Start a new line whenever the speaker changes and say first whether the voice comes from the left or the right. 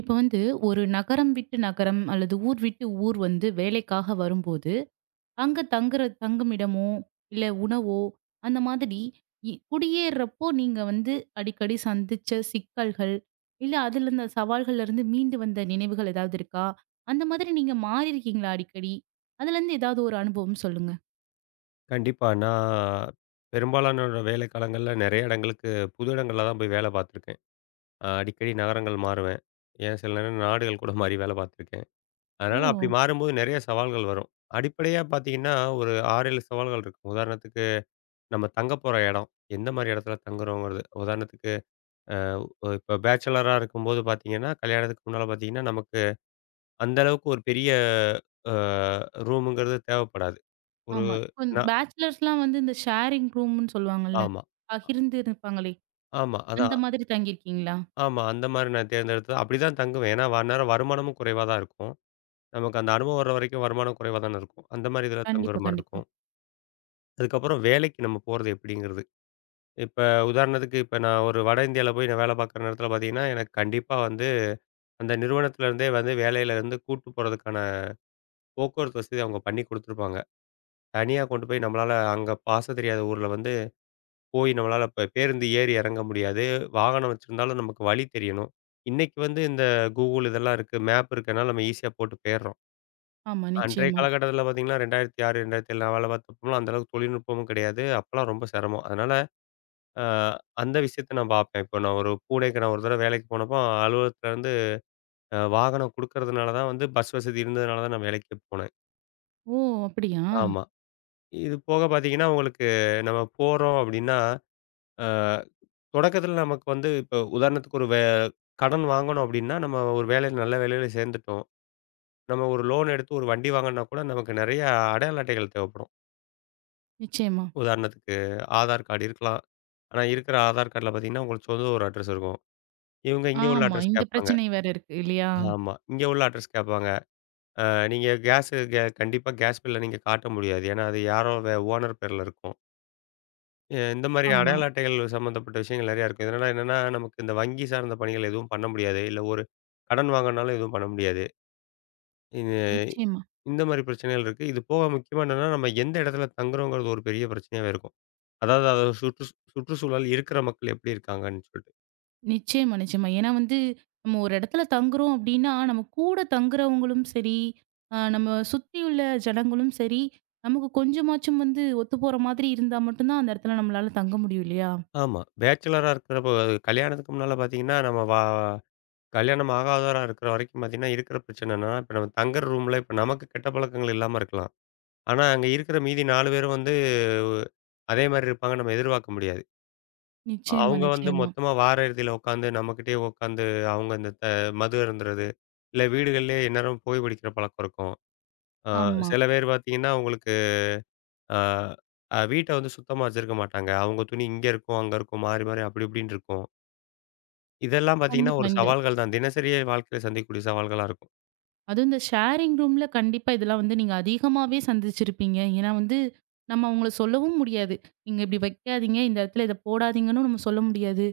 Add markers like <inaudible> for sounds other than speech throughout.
right: இப்போ வந்து ஒரு நகரம் விட்டு நகரம் அல்லது ஊர் விட்டு ஊர் வந்து வேலைக்காக வரும்போது, அங்க தங்குற தங்குமிடமோ, இல்ல உணவோ அந்த மாதிரி குடியேறுறப்போ நீங்க வந்து அடிக்கடி சந்திச்ச சிக்கல்கள், இல்ல அதுல இருந்த சவால்கள்ல இருந்து மீண்டு வந்த நினைவுகள் ஏதாவது இருக்கா? அந்த மாதிரி நீங்க மாறியிருக்கீங்களா அடிக்கடி? அதுலருந்து ஏதாவது ஒரு அனுபவம் சொல்லுங்க.
left: கண்டிப்பா. நான் பெரும்பாலானோட வேலை காலங்கள்ல நெறைய இடங்களுக்கு புது இடங்கள்ல தான் போய் வேலை பார்த்துருக்கேன். அடிக்கடி நகரங்கள் மாறுவேன். ஏன் சில நேரம் நாடுகள் கூட மாறி வேலை பார்த்துருக்கேன்.
right: ஓ!
left: அதனால அப்படி மாறும்போது நெறைய சவால்கள் வரும். அடிப்படையா பார்த்தீங்கன்னா, ஒரு 6, 7 சவால்கள் இருக்கும். உதாரணத்துக்கு நம்ம தங்க போற இடம். எந்த மாரி இடத்துல தங்குறோங்கிறது. உதாரணத்துக்கு அ இப்ப பேச்சலரா இருக்கும்போது பார்த்தீங்கன்னா, கல்யாணத்துக்கு முன்னால பார்த்தீங்கன்னா, நமக்கு அந்த அளவுக்கு ஒரு பெரிய அ ரூமுங்கிறது தேவைப்படாது. ஒரு
right: ஆமா. இப்ப
left: நா
right: பேச்சுலர்ஸ்லாம் வந்து இந்த ஷேரிங் ரூம்ன்னு சொல்லுவாங்கல்ல,
left: ஆமா,
right: பகிர்ந்து இருப்பாங்களே,
left: ஆமா.
right: அந்த
left: அதான்.
right: மாதிரி தங்கியிருக்கீங்களா?
left: ஆமா. அந்த மாரி நான் தேர்ந்தெடுத்தது. அப்படிதான் தங்குவேன். ஏன்னா, அந்நேரம் வருமானமும் குறைவா தான் இருக்கும். நமக்கு அந்த அனுபவம் வர்ற வரைக்கும் வருமானம் குறைவா தானே இருக்கும். அந்த மாரி இதில தங்குற
right: கண்டிப்பா,
left: மாரி
right: கண்டிப்பா.
left: இருக்கும். அதுக்கப்புறம் வேலைக்கு நம்ம போறது எப்படிங்கிறது. இப்ப உதாரணத்துக்கு இப்ப நான் ஒரு வட இந்தியால போய் நான் வேலை பார்க்குற நேரத்தில பார்த்தீங்கன்னா, எனக்கு கண்டிப்பா வந்து அந்த நிறுவனத்திலேருந்தே வந்து வேலையிலேருந்து கூட்டு போறதுக்கான போக்குவரத்து வசதி அவங்க பண்ணி குடுத்துருப்பாங்க. தனியா கொண்டு போய் நம்மளால அங்க பாச தெரியாத ஊர்ல வந்து போய் நம்மளால இப்ப பேருந்து ஏறி இறங்க முடியாது. வாகனம் வச்சிருந்தாலும் நமக்கு வழி தெரியணும். இன்னைக்கு வந்து இந்த Google இதெல்லாம் இருக்கு. மேப் இருக்கனால நம்ம ஈஸியா போட்டு போயிடுறோம்.
right: ஆமா,
left: அன்றைய
right: நிச்சயமா.
left: காலகட்டத்தில பார்த்தீங்கன்னா 2006, 2007 நான் வேலை பார்த்தப்போலாம் அந்த அளவுக்கு தொழில்நுட்பமும் கிடையாது. அப்பலாம் ரொம்ப சிரமம். அதனால அ அந்த விஷயத்த நான் பார்ப்பேன். இப்போ நான் ஒரு தடவ வேலைக்கு போனப்போ அலுவலகத்துலருந்து வாகனம் குடுக்கறதுனால தான் வந்து பஸ் வசதி இருந்ததுனால தான் நான் வேலைக்கே போனேன்.
right: ஓ! அப்படியா?
left: ஆமா. இது போக பார்த்தீங்கன்னா, உங்களுக்கு நம்ம போறோம் அப்படின்னா, அ தொடக்கத்துல நமக்கு வந்து இப்போ உதாரணத்துக்கு ஒரு வே கடன் வாங்கணும் அப்படின்னா, நம்ம ஒரு வேலையில நல்ல வேலையில சேர்ந்துட்டோம். நம்ம ஒரு லோன் எடுத்து ஒரு வண்டி வாங்கணும்னா கூட நமக்கு நெறைய அடையாள அட்டைகள் தேவைப்படும்.
right: நிச்சயமா.
left: உதாரணத்துக்கு ஆதார் கார்டு இருக்கலாம். ஆனா இருக்கிற ஆதார் கார்டுல பார்த்தீங்கன்னா, உங்களுக்கு சொந்த ஊர் அட்ரஸ் இருக்கும். இவங்க இங்க உள்ள
right: ஆமா.
left: அட்ரஸ்
right: இந்த
left: கேட்பாங்க.
right: பிரச்சனை வேற இருக்கு இல்லையா?
left: ஆமா. இங்க உள்ள அட்ரஸ் கேட்பாங்க. அ நீங்க கேஸு கே கண்டிப்பா கேஸ் பில்ல நீங்க காட்ட முடியாது. ஏன்னா, அது யாரோ ஓனர் பேர்ல இருக்கும். இந்த மாரி
right: ஆமா.
left: அடையாள அட்டைகள் சம்மந்தப்பட்ட விஷயங்கள் நெறையா இருக்கும். இதனால என்னன்னா, நமக்கு இந்த வங்கி சார்ந்த பணிகள் எதுவும் பண்ண முடியாது. இல்ல ஒரு கடன் வாங்கனாலும் எதுவும் பண்ண முடியாது. இது
right: நிச்சயமா,
left: இந்த மாரி பிரச்சனைகள் இருக்கு. இது போக முக்கியமா என்னன்னா, நம்ம எந்த இடத்துல தங்குறோங்கிறது ஒரு பெரிய பிரச்சனையாவே இருக்கும். அதாவது அது சுற்று சுற்றுச்சூழல் இருக்கிற மக்கள் எப்படி இருக்காங்கன்னு சொல்லிட்டு.
right: நிச்சயமா, நிச்சயமா. ஏன்னா வந்து நம்ம ஒரு இடத்துல தங்குறோம் அப்படின்னா, நம்ம கூட தங்குறவங்களும் சரி, நம்ம சுத்தியுள்ள ஜனங்களும் சரி, நமக்கு கொஞ்சமாச்சும் வந்து ஒத்து போற மாதிரி இருந்தா மட்டும் தான் அந்த இடத்துல நம்மளால தங்க முடியும் இல்லையா?
left: ஆமா. பேச்சுலரா இருக்கிறப்போ கல்யாணத்துக்கு முன்னால பார்த்தீங்கன்னா, நம்ம வா கல்யாணம் ஆகாதவரா இருக்கிற வரைக்கும் பார்த்தீங்கன்னா, இருக்கிற பிரச்சனைன்னா, இப்ப நம்ம தங்குற ரூம்ல இப்ப நமக்கு கெட்ட பழக்கங்கள் இல்லாம இருக்கலாம். ஆனா, அங்க இருக்கிற மீதி 4 பேரும் வந்து அதே மாரி இருப்பாங்க நம்ம எதிர்பார்க்க முடியாது.
right: நிச்சயமா,
left: அவங்க வந்து
right: நிச்சயமா.
left: மொத்தமா வார இறுதியில உட்காந்து நம்மகிட்டயே உட்காந்து அவங்க இந்த த மது அருந்துறது, இல்ல வீடுகள்லயே எந்நேரமும் புகை பிடிக்கிற பழக்கம் இருக்கும். அ
right: ஆமா.
left: சில பேர் பார்த்தீங்கன்னா, உங்களுக்கு அ அ வீட்ட வந்து சுத்தமா வச்சிருக்க மாட்டாங்க. அவங்க துணி இங்க இருக்கும், அங்க இருக்கும் மாறி, மாறி அப்படி இப்படின்னு இருக்கும். இதெல்லாம் பார்த்தீங்கன்னா,
right: கண்டிப்பா.
left: ஒரு
right: இந்த
left: சவால்கள் தான். தினசரி வாழ்க்கையில சந்திக்கக்கூடிய சவால்களா இருக்கும்.
right: அதுவும் இந்த ஷேரிங் ரூம்ல கண்டிப்பா இதெல்லாம் வந்து நீங்க அதிகமாவே சந்திச்சிருப்பீங்க. ஏன்னா வந்து நம்ம அவங்கள சொல்லவும் முடியாது. நீங்க இப்படி வைக்காதீங்க, இந்த இடத்துல இத போடாதீங்கன்னு நம்ம சொல்ல முடியாது.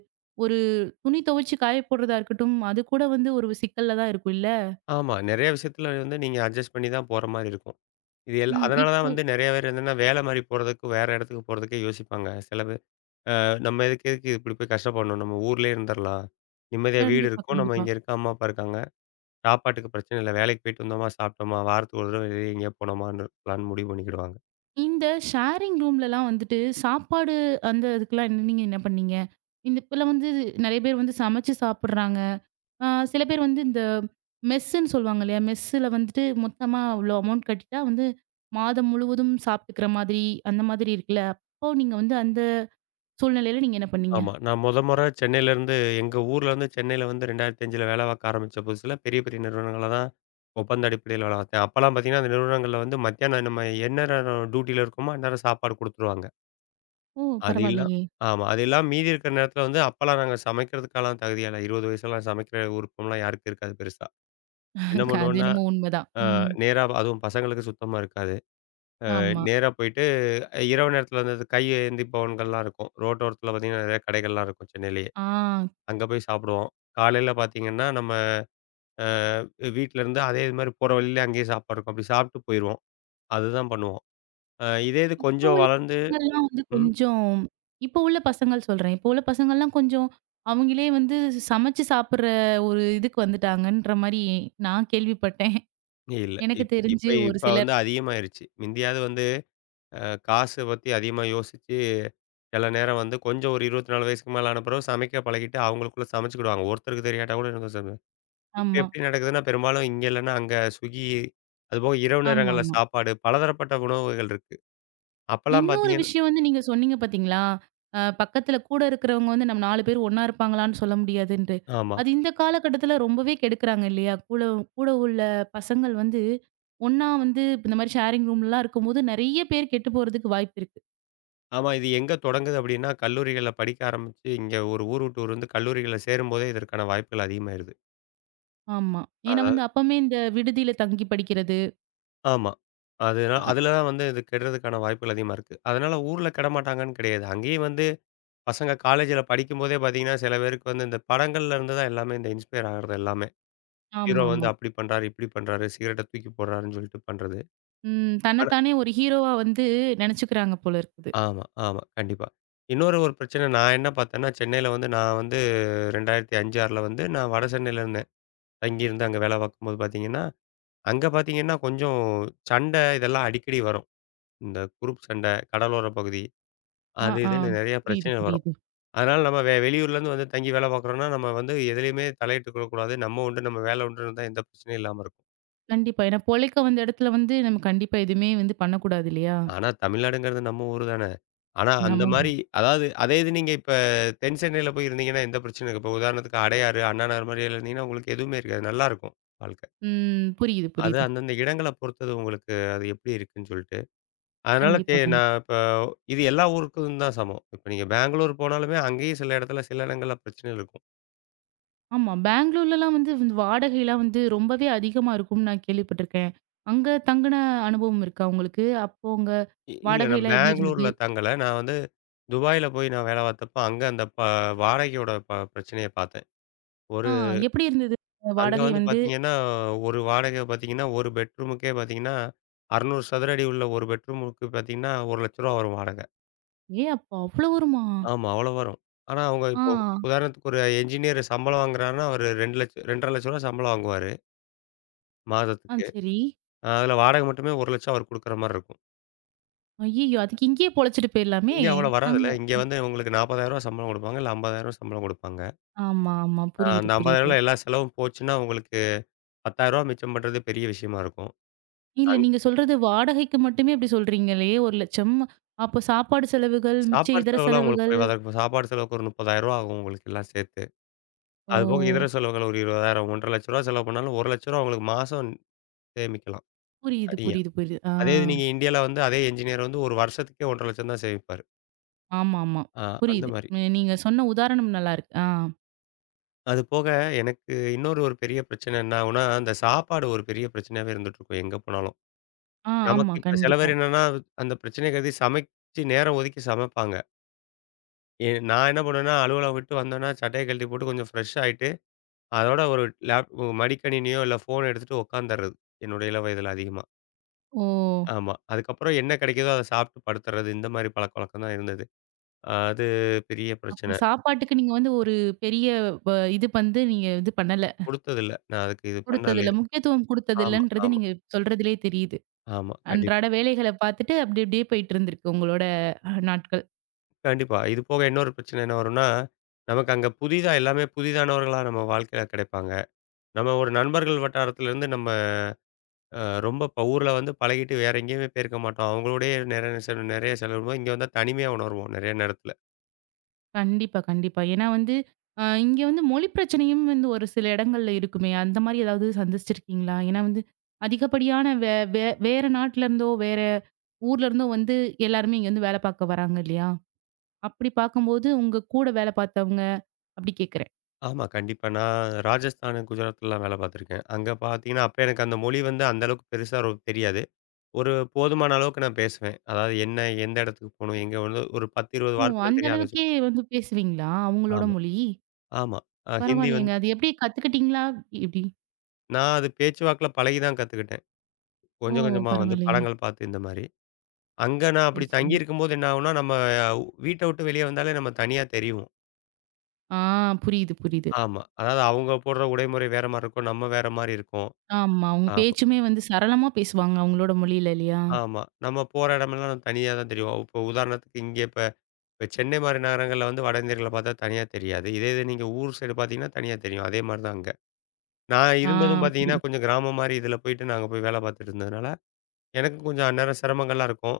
right: ஒரு துணி துவைச்சு காய போடுறதா இருக்கட்டும், அது கூட வந்து ஒரு சிக்கல்ல தான் இருக்கும் இல்ல?
left: ஆமா. நெறைய விஷயத்துல வந்து நீங்க அட்ஜஸ்ட் பண்ணி தான் போற மாரி இருக்கும். இது எல்
right: ம்.
left: அதனால தான்
right: இப்போ
left: வந்து நெறைய பேர் என்னன்னா, வேல மாரி போறதுக்கு, வேற இடத்துக்கு போறதுக்கே யோசிப்பாங்க. சில பேர் நம்ம எதுக்கு எதுக்கு இப்படி போய் கஷ்டப்படணும். நம்ம ஊர்லயே இருந்துரலாம். நிம்மதியா வீடு
right: கண்டிப்பா,
left: இருக்கும். நம்ம
right: கண்டிப்பா.
left: இங்க இருக்க அம்மா, அப்பா இருக்காங்க. சாப்பாட்டுக்கு பிரச்சனை இல்ல. வேலைக்கு போயிட்டு வந்தோமா, சாப்பிட்டோமா, வாரத்துக்கு ஒரு தடவ வெளிய எங்கேயா போனோமான்னு இருக்கலாம்னு முடிவு பண்ணிக்கிடுவாங்க.
right: இந்த ஷேரிங் ரூம்லலாம் வந்துட்டு சாப்பாடு அந்த இதுக்கெல்லாம் நீங்க என்ன பண்ணீங்க? இந்த இப்பலாம் வந்து நெறைய பேர் வந்து சமைச்சு சாப்பிடுறாங்க. ஆ சில பேர் வந்து இந்த மெஸ்ஸுன்னு சொல்லுவாங்க இல்லையா? மெஸ்ஸுல வந்துட்டு மொத்தமா இவ்வளோ அமௌண்ட் கட்டிட்டா வந்து மாதம் முழுவதும் சாப்பிட்டுக்கிற மாதிரி, அந்த மாதிரி இருக்குல்ல. அப்போ நீங்க வந்து அந்த சூழ்நிலையில நீங்க என்ன பண்ணீங்க?
left: ஆமா. நான் மொத மொற சென்னையிலேருந்து எங்க ஊர்லேருந்து சென்னையில வந்து 2005ல வேலை பார்க்க ஆரம்பிச்ச புதுசுல, பெரிய பெரிய நிறுவனங்கள தான் ஒப்பந்த அடிப்படையில வேலை பார்த்தேன். அப்பலாம் பார்த்தீங்கன்னா, அந்த நிறுவனங்கள்ல வந்து மத்தியானம் நம்ம என்ன நேரம் டியூட்டில இருக்கோமோ, அந்நேரம் சாப்பாடு குடுத்துருவாங்க.
right: ஓ!
left: அது இல்லா
right: பரவாயில்லையே!
left: ஆமா. அது இல்லாம மீதி இருக்கிற நேரத்தில வந்து அப்பலாம் நாங்க சமைக்கிறதுக்கெல்லாம் தகுதியால 20 வயசுலலாம் சமைக்கிற விருப்பம்லாம் யாருக்கும் இருக்காது பெருசா. என்ன
right: <laughs> அது
left: பண்ணுவோன்னா,
right: என்னமோ உண்மதான். ம்.
left: நேரா அதுவும் பசங்களுக்கு சுத்தமா இருக்காது.
right: ஆமா.
left: நேரா போயிட்டு இரவு நேரத்தில அந்த கை ஏந்தி பவன்கள்லாம் இருக்கும். ரோட்டோரத்தில பார்த்தீங்கன்னா, நெறைய கடைகள்லாம் இருக்கும் சென்னையிலேயே.
right: ஆ
left: அங்க போய் சாப்பிடுவோம். காலையில பார்த்தீங்கன்னா, நம்ம அ வீட்லருந்து அதே இது மாரி போற வழியிலே அங்கேயே சாப்பாடு இருக்கும். அப்படி சாப்பிட்டு போயிருவோம். அதுதான் பண்ணுவோம். இதே இது
right: இப்போ
left: கொஞ்சம்
right: உள்ள
left: வளர்ந்து
right: பசங்கள்லாம் வந்து
left: ம்.
right: கொஞ்சம் இப்போ உள்ள பசங்கள் சொல்றேன். இப்போ உள்ள பசங்கள்லாம் கொஞ்சம் அவங்களே வந்து சமைச்சு சாப்பிடுற ஒரு இதுக்கு வந்துட்டாங்கன்ற மாரி நான் கேள்விப்பட்டேன்.
left: இல்ல.
right: எனக்கு
left: இப் இப்ப
right: தெரிஞ்சு ஒரு
left: இப்ப வந்து
right: சிலர்.
left: அதிகமாயிருச்சு. மிந்தியாவது வந்து காசு பத்தி அதிகமா யோசிச்சு, சில நேரம் வந்து கொஞ்சம் ஒரு 24 வயசுக்கு மேல ஆன பிறகு சமைக்க பழகிட்டு, அவங்களுக்குள்ள சமைச்சுக்கிடுவாங்க. ஒருத்தருக்கு தெரியாட்டா கூட எனக்கு இப்ப
right: ஆமா.
left: எப்படி நடக்குதுன்னா, பெரும்பாலும் இங்க இல்லன்னா அங்க Swiggy, அதுபோக இரவு நேரங்கள்ல
right: ஆமாமா.
left: சாப்பாடு, பலதரப்பட்ட உணவுகள் இருக்கு. அப்பலாம்
right: இன்னொரு
left: பார்த்தீங்கன்னா
right: விஷயம் வந்து நீங்க சொன்னீங்க பாத்தீங்களா? பக்கத்துல கூட இருக்கிறவங்க வந்து நம்ம 4 பேர் ஒண்ணா இருப்பாங்களான்னு சொல்ல முடியாதுன்ட்டு.
left: ஆமா.
right: அது இந்த காலகட்டத்துல ரொம்பவே கெடுக்குறாங்க இல்லையா? கூட கூட உள்ள பசங்கள் வந்து ஒண்ணா வந்து இப்ப இந்த மாரி ஷேரிங் ரூம்லலாம் இருக்கும்போது நெறைய பேர் கெட்டு போறதுக்கு வாய்ப்பு இருக்கு.
left: ஆமா. இது எங்க தொடங்குது அப்படின்னா, கல்லூரிகள்ல படிக்க ஆரம்பிச்சு, இங்க ஒரு ஊர் விட்டு ஊர் வந்து கல்லூரிகள்ல சேரும்போதே இதற்கான வாய்ப்புகள் அதிகமாயிருது.
right: ஆமா. ஏன்னா வந்து
left: அதாவது
right: அப்பமே இந்த விடுதியில தங்கி படிக்கிறது.
left: ஆமா. அதுனா
right: அ
left: அதுல தான் வந்து இது கெடுறதுக்கான வாய்ப்புகள் அதிகமா இருக்கு. அதனால ஊர்ல கெடமாட்டாங்கன்னு கிடையாது. அங்கேயும் வந்து பசங்க காலேஜ்ல படிக்கும்போதே பார்த்தீங்கன்னா, சில பேருக்கு வந்து இந்த படங்கள்ல இருந்து தான் எல்லாமே இந்த இன்ஸ்பயர் ஆகுறது எல்லாமே. ஹீரோ வந்து
right: ஆமாமா.
left: அப்படி பண்றாரு, இப்படி பண்றாரு, சிகரெட்ட தூக்கி போடுறாருன்னு சொல்லிட்டு பண்றது.
right: ம். தன்னத்தானே ஒரு ஹீரோவா வந்து நெனச்சுக்கிறாங்க போல இருக்குது.
left: ஆமா, ஆமா. கண்டிப்பா. இன்னொரு பிரச்சனை நான் என்ன பார்த்தேன்னா, சென்னையில வந்து நான் வந்து 2005, 6ல வந்து நான் வட சென்னையில இருந்தேன். தங்கியிருந்து அங்க வேலை பார்க்கும்போது பார்த்தீங்கன்னா, அங்க பார்த்தீங்கன்னா கொஞ்சம் சண்டை இதெல்லாம் அடிக்கடி வரும். இந்த குரூப் சண்டை, கடலோர பகுதி,
right: ஆ,
left: அது
right: ஆ.
left: இதுன்னு நெறைய
right: புரியுது,
left: பிரச்சனை வரும்.
right: புரியுது.
left: அதனால நம்ம வெளியூர்லேருந்து வந்து தங்கி வேலை பார்க்குறோம்னா, நம்ம வந்து எதுலயுமே தலையிட்டு கொள்ளக்கூடாது. நம்ம உண்டு, நம்ம வேலை உண்டுன்னு இருந்தா எந்த பிரச்சனையும் இல்லாம இருக்கும்.
right: கண்டிப்பா. ஏன்னா பொழைக்க வந்த இடத்துல வந்து நம்ம கண்டிப்பா எதுவுமே வந்து பண்ணக்கூடாது இல்லையா?
left: ஆனா, தமிழ்நாடுங்கிறது நம்ம ஊரு தானே! ஆனா, அந்த
right: நம்ம
left: மாரி அதாவது அதே இது நீங்க இப்ப தென் சென்னையில போய் இருந்தீங்கன்னா, எந்த பிரச்சனையும் இருக்காது. இப்ப உதாரணத்துக்கு அடையாறு, அண்ணா நகர் மாரி இருந்தீங்கன்னா, உங்களுக்கு எதுவுமே இருக்காது. நல்லாருக்கும் வாழ்க்கை.
right: ம். புரியுது,
left: அது
right: புரியுது.
left: அந்தந்த இடங்கள பொறுத்தது உங்களுக்கு அது எப்படி இருக்குன்னு சொல்லிட்டு. அதனால தே
right: கண்டிப்பா, கண்டிப்பா.
left: நான் இப்ப இது எல்லா ஊருக்கும் தான் சமம். இப்ப நீங்க பெங்களூர் போனாலுமே, அங்கேயும் சில இடங்கள்ல பிரச்சனைகள் இருக்கும்.
right: ஆமா. பெங்களூர்லலாம் வந்து வந்து வாடகைலாம் வந்து ரொம்பவே அதிகமா இருக்கும்னு நான் கேள்விப்பட்டிருக்கேன். அங்க தங்குன அனுபவம் இருக்கா உங்களுக்கு? அப்போ உங்க
left: இல்ல நான்
right: வாடகைலாம் எப்படி இருந்தது?
left: பெங்களூர்ல தங்கல. நான் வந்து துபாயில போய் நான் வேலை பார்த்தப்போ, அங்க அந்த வாடகையோட பிரச்சனைய பார்த்தேன்.
right: ஆ
left: ஒரு
right: எப்படி இருந்தது? அந்த
left: அங்க
right: வாடகை
left: வந்து
right: வந்து
left: பார்த்தீங்கன்னா, ஒரு வாடகை பார்த்தீங்கன்னா, ஒரு பெட்ரூமுக்கே பார்த்தீங்கன்னா, 600 சதுர அடி உள்ள ஒரு பெட்ரூமுக்கு பார்த்தீங்கன்னா, ரூ. 1,00,000 வரும் வாடகை.
right: ஏ அப்போ அவ்ளோ வருமா?
left: ஆமா, அவ்வளோ வரும். ஆனா, அவங்க
right: ஆ,
left: இப்போ உதாரணத்துக்கு ஒரு என்ஜினியர் சம்பளம் வாங்குறாருன்னா, அவரு 2,00,000 2,50,000 சம்பளம் வாங்குவாரு
right: ஆ
left: மாதத்துக்கு.
right: சரி.
left: அதுல வாடகை மட்டுமே 1,00,000 அவர் குடுக்குற மாரி இருக்கும்.
right: ஐய்யயோ! அதுக்கு இங்கேயே பொழச்சுட்டு போயிரலாமே!
left: இங்க அவ்வளோ
right: அங்க
left: வராதுல்ல. இங்க வந்து உங்களுக்கு ரூ. 40,000 சம்பளம் குடுப்பாங்க, இல்ல ரூ. 50,000 சம்பளம் குடுப்பாங்க.
right: ஆமா, ஆமா. புரியுது,
left: அந்த ரூ.
right: புரியுது.
left: 50,000ல எல்லா செலவும் போச்சுன்னா, உங்களுக்கு ரூ. 10,000 மிச்சம் பண்றது பெரிய விஷயமா இருக்கும்.
right: இல்ல நீங்க சொல்றது வாடகைக்கு மட்டுமே இப்படி சொல்றீங்களே 1,00,000 அப்போ சாப்பாடு செலவுகள், மிச்ச
left: சாப்பாடு
right: இதர
left: செலவுலாம் உங்களுக்கு
right: செலவுகள்.
left: குறைவா தான் இருக்கும். சாப்பாடு செலவுக்கு ஒரு ரூ. 30,000 ஆகும் உங்களுக்கு எல்லாம் சேர்த்து.
right: ஓ!
left: அதுபோக இதர செலவுகள் ஒரு 20,000 ரூ. 1,50,000 செலவு பண்ணாலும் ரூ. 1,00,000 உங்களுக்கு மாசம் சேமிக்கலாம்
right: புரியுது,
left: தனியா.
right: புரியுது, புரியுது. ஆ,
left: அதே இது நீங்க இந்தியால வந்து அதே என்ஜினியர் வந்து ஒரு வருஷத்துக்கே 1,50,000 தான் சேமிப்பாரு.
right: ஆமாமா.
left: ஆ அந்த
right: புரியுது.
left: மாரி.
right: ம், நீங்க சொன்ன உதாரணம் நல்லா இருக்கு. ஆ,
left: அது போக எனக்கு இன்னொரு பெரிய பிரச்சனை என்ன ஆகும்னா, அந்த சாப்பாடு ஒரு பெரிய பிரச்சனையாவே இருந்துட்டு இருக்கும் எங்க போனாலும்.
right: ஆ,
left: நமக்கு
right: ஆமா.
left: இப்ப சில
right: கண்டிப்பா.
left: பேர் என்னன்னா, அந்த பிரச்சனைய கருதி சமைச்சு நேரம் ஒதுக்கி சமைப்பாங்க. நான் என்ன பண்ணுவேன்னா, அலுவலகம் விட்டு வந்தோன்னா, சட்டைய கழட்டி போட்டு கொஞ்சம் ஃப்ரெஷ் ஆயிட்டு அதோட ஒரு லேப் மடிக்கணினியோ, இல்ல ஃபோன் எடுத்துட்டு உட்காந்துர்றது. என்னோட இள வயதில அதிகமா.
right: ஓ!
left: ஆமா. அதுக்கப்புறம் என்ன கிடைக்குதோ அத சாப்பிட்டு படுத்துறது. இந்த மாரி பழக்கவழக்கம் தான் இருந்தது. அது பெரிய
right: அப்ப
left: பிரச்சனை.
right: சாப்பாட்டுக்கு நீங்க வந்து ஒரு பெரிய வ இது வந்து நீங்க இது பண்ணல.
left: குடுத்ததில்ல. நான் அதுக்கு இது பண்ணல.
right: குடுத்ததில்ல. முக்கியத்துவம்
left: ஆமா,
right: குடுத்ததில்லன்றது
left: ஆமா,
right: நீங்க சொல்றதிலயே தெரியுது.
left: ஆமா. கண்டிப்பா,
right: அன்றாட வேலைகள பார்த்துட்டு அப்டி அப்டியே போயிட்டு இருந்திருக்கு உங்களோட நாட்கள்.
left: கண்டிப்பா. இது போக இன்னொரு பிரச்சனை என்ன வரும்னா, நமக்கு அங்க புதிதா எல்லாமே புதிதானவர்களா நம்ம வாழ்க்கையில கிடைப்பாங்க. நம்ம ஒரு நண்பர்கள் வட்டாரத்திலருந்து நம்ம ரொம்ப இப்ப ஊர்ல வந்து பழகிட்டு வேற எங்கேயுமே போயிருக்க மாட்டோம். அவங்களோடயே நிறைய செலவிடுவோம். இங்க வந்தா தனிமையா உணருவோம் நிறைய நேரத்தில.
right: கண்டிப்பா, கண்டிப்பா. ஏன்னா வந்து, இங்க வந்து மொழி பிரச்சனையும் வந்து ஒரு சில இடங்கள்ல இருக்குமே! அந்த மாரி ஏதாவது சந்திச்சிருக்கீங்களா? ஏன்னா வந்து அதிகப்படியான வே வே வேற நாட்டுல இருந்தோ, வேற ஊர்ல இருந்தோ வந்து எல்லாருமே இங்க வந்து வேலை பார்க்க வராங்க இல்லையா? அப்படி பார்க்கும்போது உங்க கூட வேலை பார்த்தவங்க அப்படி கேட்கிறேன்.
left: ஆமா. கண்டிப்பா. நான் ராஜஸ்தானு, குஜராத்லலாம் வேலை பார்த்துருக்கேன். அங்க பார்த்தீங்கன்னா, அப்ப எனக்கு அந்த மொழி வந்து அந்த அளவுக்கு பெருசா ஒரு தெரியாது. ஒரு போதுமான அளவுக்கு நான் பேசுவேன். அதாவது என்ன, எந்த இடத்துக்கு போணும், எங்க வந்து ஒரு 10, 20
right: ஓ!
left: வார்த்தைகள்
right: அந்த
left: தெரியும். அத வச்சு
right: அளவுக்கே வந்து பேசுவீங்களா? அவங்களோட
left: ஆமா,
right: மொழி?
left: ஆமா. ஹிந்தி
right: பரவாயில்லையேங்க.
left: வந்து
right: அது எப்படி கத்துக்கிட்டீங்களா? எப்படி?
left: நான் அது பேச்சுவாக்குல பழகி தான் கத்துக்கிட்டேன்.
right: ஓ!
left: கொஞ்சம் கொஞ்சமா வந்து
right: பரவாயில்லைங்க.
left: படங்கள் பார்த்து இந்த மாரி. அங்க நான்
right: சரி,
left: அப்படி
right: சரி.
left: தங்கியிருக்கும்போது என்ன ஆகும்னா, நம்ம வீட்ட விட்டு வெளிய வந்தாலே நம்ம தனியா தெரிவோம்.
right: ஆ புரியுது, புரியுது.
left: ஆமா. அதாவது அவங்க போடுற உடைமுறை வேற மாரி இருக்கும். நம்ம வேற மாரி இருக்கும்.
right: ஆமா. அவங்க
left: ஆ.
right: பேச்சுமே வந்து சரளமா பேசுவாங்க அவங்களோட மொழியில இல்லையா?
left: ஆமா. நம்ம போற இடமெல்லாம் தனியா தான் தெரியும். இப்போ உதாரணத்துக்கு இங்க இப்ப இப்ப சென்னை மாரி நகரங்கள்ல வந்து வட இந்தியர்கள பார்த்தா தனியா தெரியாது. இதே இது நீங்க ஊர் சைடு பார்த்தீங்கன்னா, தனியா தெரியும். அதே மாரி தான் அங்க. நான்
right: ஆ
left: இருந்ததும் பார்த்தீங்கன்னா,
right: புரியுது.
left: கொஞ்சம் கிராமம் மாரி இதில போயிட்டு நாங்க போய் வேலை பார்த்துட்டு இருந்ததுனால, எனக்கும் கொஞ்சம் அந்நேரம் சிரமங்கள்லாம் இருக்கும்.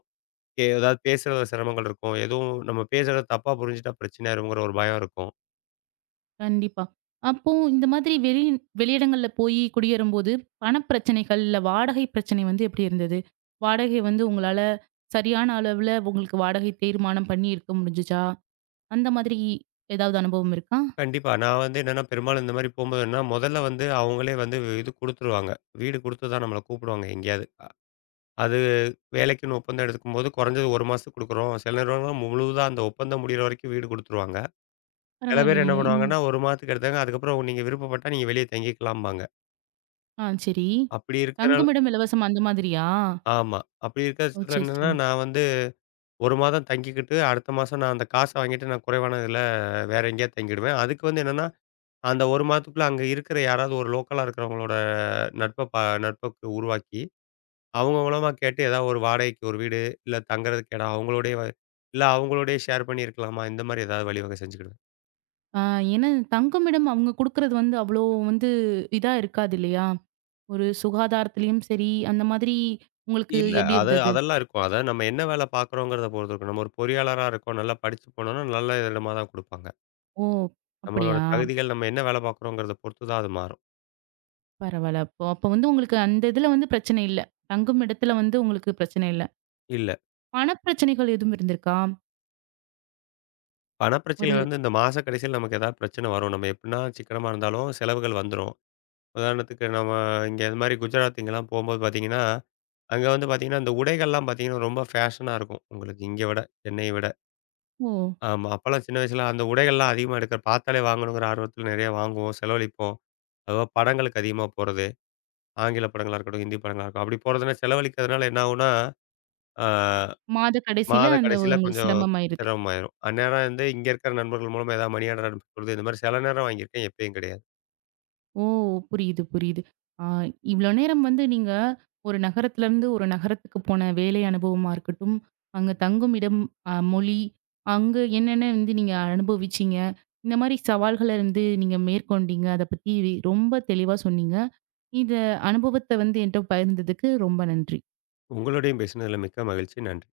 left: ஏதாவது பேசுறதுல சிரமங்கள் இருக்கும். எதுவும் நம்ம பேசுறத தப்பா புரிஞ்சுட்டா பிரச்சனை ஆயிரும்ங்கிற ஒரு பயம் இருக்கும்.
right: கண்டிப்பா. அப்போ இந்த மாதிரி வெளி வெளியிடங்கள்ல போய் குடியேறும்போது, பணப் பிரச்சனைகள், இல்ல வாடகை பிரச்சனை வந்து எப்படி இருந்தது? வாடகை வந்து உங்களால சரியான அளவுல உங்களுக்கு வாடகை தீர்மானம் பண்ணி இருக்க முடிஞ்சுச்சா? அந்த மாதிரி ஏதாவது அனுபவம் இருக்கா?
left: கண்டிப்பா. நான் வந்து என்னன்னா, பெரும்பாலும் இந்த மாரி போம்போது என்னன்னா, முதல்ல வந்து அவங்களே வந்து இது குடுத்துருவாங்க. வீடு குடுத்து தான் நம்மள கூப்பிடுவாங்க எங்கேயாவது. அ அது வேலைக்குன்னு ஒப்பந்தம் எடுக்கும்போது குறைஞ்சது 1 மாசத்துக்கு குடுக்குறோம். சில நிறுவனங்கள் முழுதா அந்த ஒப்பந்தம் முடியிற வரைக்கும் வீடு குடுத்துருவாங்க. சில பேர் என்ன
right: பரவாயில்லையே! ம்.
left: பண்ணுவாங்கன்னா, 1 மாதத்துக்கு எடுத்தாங்க. அதுக்கப்புறம் நீங்க விருப்பப்பட்டா நீங்க வெளிய தங்கிக்கலாம்பாங்க.
right: ஆ சரி.
left: அப்படி இருக்கிறனால
right: தங்குமிடம் இலவசம் அந்த மாதிரியா?
left: ஆமா. அப்படி இருக்கிற
right: ஓ!
left: பட்சத்தில
right: சரி,
left: என்னன்னா,
right: சரி.
left: நான் வந்து 1 மாதம் தங்கிக்கிட்டு, அடுத்த மாசம் நான் அந்த காச வாங்கிட்டு நான் குறைவான இதில வேற எங்கேயாவது தங்கிடுவேன். அதுக்கு வந்து என்னன்னா, அந்த 1 மாதத்துக்குள்ள அங்க இருக்கிற யாராவது ஒரு லோக்கலா இருக்கிறவங்களோட நட்ப ப நட்புக்கு உருவாக்கி அவங்க மூலமா கேட்டு ஏதாவது ஒரு வாடகைக்கு ஒரு வீடு, இல்ல தங்குறதுக்கு இடம் அவங்களோடயே வ இல்ல அவங்களோடயே ஷேர் பண்ணியிருக்கலாமா? இந்த மாரி ஏதாவது வழிவகை செஞ்சுக்கிடுவேன்.
right: ஆ ஏன்னா தங்குமிடம் அவங்க குடுக்குறது வந்து அவ்வளோ வந்து இதா இருக்காது இல்லையா? ஒரு சுகாதாரத்திலயும் சரி, அந்த மாதிரி உங்களுக்கு
left: இல்ல
right: எப்படி
left: அத
right: இருந்தது?
left: அதெல்லாம் இருக்கும். அதாவது நம்ம என்ன வேலை பார்க்குறோங்கிறத பொறுத்து இருக்கும். நம்ம ஒரு பொறியாளரா இருக்கோம். நல்லா படிச்சு போனோம்னா, நல்ல இடமா தான் குடுப்பாங்க.
right: ஓ!
left: நம்மளோட
right: அப்படியா?
left: தகுதிகள் நம்ம என்ன வேலை பார்க்குறோங்கிறத பொறுத்து தான் அது மாறும்.
right: பரவால்ல. அப்போ அப்போ வந்து உங்களுக்கு அந்த இதுல வந்து பிரச்சனை இல்ல. தங்கும் இடத்துல வந்து உங்களுக்கு பிரச்சனை இல்ல.
left: இல்ல
right: பணப் பிரச்சனைகள் எதுவும் இருந்திருக்கா?
left: பண
right: ஒரு
left: பிரச்சனைகள் வந்து இந்த மாச கடைசியில நமக்கு ஏதாவது பிரச்சனை வரும். நம்ம எப்படின்னா சிக்கனமா இருந்தாலும் செலவுகள் வந்துரும். உதாரணத்துக்கு நம்ம இங்க இது மாரி குஜராத் இங்கலாம் போம்போது பார்த்தீங்கன்னா அங்க வந்து பார்த்தீங்கன்னா, அந்த உடைகள்லாம் பார்த்தீங்கன்னா, ரொம்ப ஃபேஷனா இருக்கும். உங்களுக்கு இங்க விட, சென்னைய விட.
right: ஓ!
left: ஆமா. அப்பலாம் சின்ன வயசுல அந்த உடைகள்லாம் அதிகமா எடுக்க பார்த்தாலே வாங்கணுங்கிற ஆர்வத்துல நெறைய வாங்குவோம், செலவழிப்போம். அதுவா படங்களுக்கு அதிகமா போறது. ஆங்கில படங்களா இருக்கட்டும், ஹிந்தி படங்களா இருக்கட்டும். அப்படி போறதுனா செலவழிக்கிறதுனால என்ன ஆகும்னா, ஆ
right: மாத கடைசியில
left: மாத
right: அந்த
left: கடைசியில
right: உங்களுக்கு
left: கொஞ்சம்
right: சிரமமாயிருது.
left: சிரமமாயிரும். அந்நேரம் வந்து இங்க இருக்கிற நண்பர்கள் மூலமா ஏதாவது மணி ஆர்டர் அனுப்புறது, இந்த மாரி சில நேரம் வாங்கியிருக்கேன், எப்பயும் கிடையாது.
right: ஓ! புரியுது, புரியுது. ஆ இவ்ளோ நேரம் வந்து நீங்க ஒரு நகரத்துலருந்து ஒரு நகரத்துக்கு போன வேலை அனுபவமா இருக்கட்டும், அங்க தங்கும் இடம், மொழி, அங்க என்னென்ன வந்து நீங்க அனுபவிச்சீங்க? இந்த மாரி சவால்கள வந்து நீங்க மேற்கொண்டீங்க. அத பத்தி ரொம்ப தெளிவா சொன்னீங்க. இந்த அனுபவத்த வந்து என்ட்ட பகிர்ந்ததுக்கு ரொம்ப நன்றி.
left: உங்களோடையும் பேசினதுல மிக்க மகிழ்ச்சி. நன்றி.